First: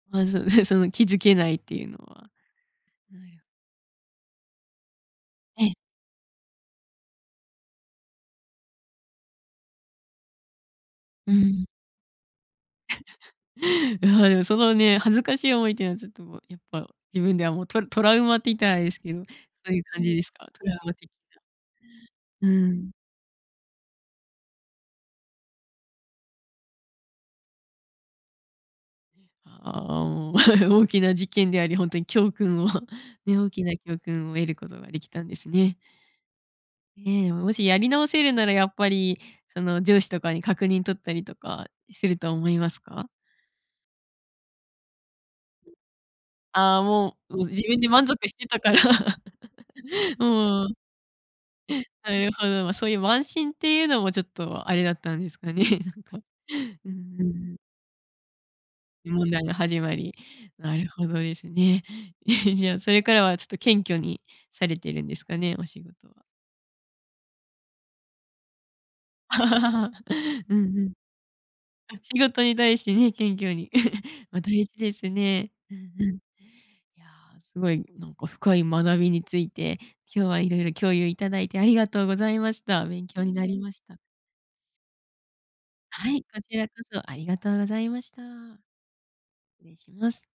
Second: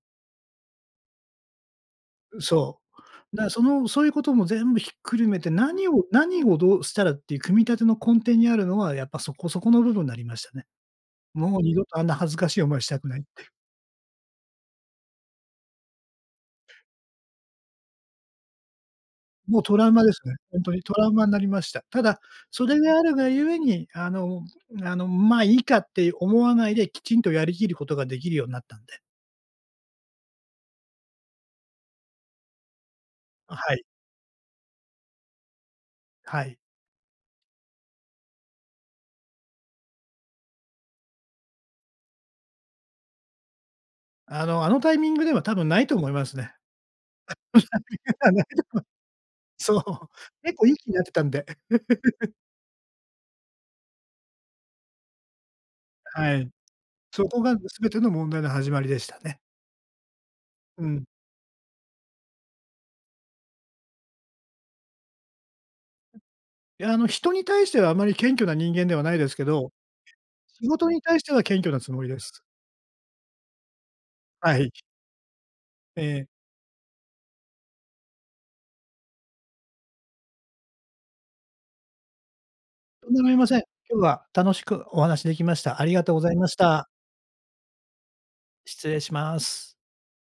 まず、ね、その気付けないっていうのは。はうん、そう。い。だから、その、そういう事も全部ひっくるめて、ええ。何を何をどうしたらっていう組み立ての根底にあるのは、やっぱ、そこそこの部分なりましたね。うーもうん。二度と、あんな恥ずかしい思いした くない。やはり、そのね、恥ずかしい思いっていうのは、ちょっと、やっぱ、自分ではもうトラトラウマっていったらあれですけど、もうそトういうラウ感マでじすですね、か？ほんトとラウに。トマラ的ウマになな。りました。ただ、うーそれん。があるが故に、あの、あの、ま、いいかって思わないで、きちんとやり切る事が出来るようになったんで。ああ、おお 大きな事件であり、ほんとに教訓を、ね、大あ、きはない。教訓を得る事が出来たんですね。はい。ねえ、もし、やり直せるなら、やっぱりその上司とかに確認取ったりとかすると思いますか？あの、あのタイミングでは、多分ないと思いますね。ああ、もう、も、自分で満足して たから。もう確認はないと思う。そうう。結ー構いいん。気になってたんで。なる ほど、そういう慢心っていうのも、ちょっとあれだったんですかね、なんか。はい。うんうそこが、ん。も、すべての問題の始まりでした問ね。題が始まり。なうるん。ほどですね。じゃあ、それからは、ちょっと謙虚にされてるんですかね、お仕事は。や、あの、人に対してはあまり謙虚な人間ではないですけど、う仕んう事ん。に対しては謙虚なつあ、もりで仕す。事に対してね、謙虚に。ま、は大事い。ですね。うんえうん。いえ。や、凄い、なんか、深い学びについて、今日は色々共有頂いて、ありがとうございました。勉とんで強もあにりなませりん。ました。今日は楽しくお話出来ました。ありがはとうごい、ざいこましちらこた。そ、ありがとうございました。失礼しま失す。礼します。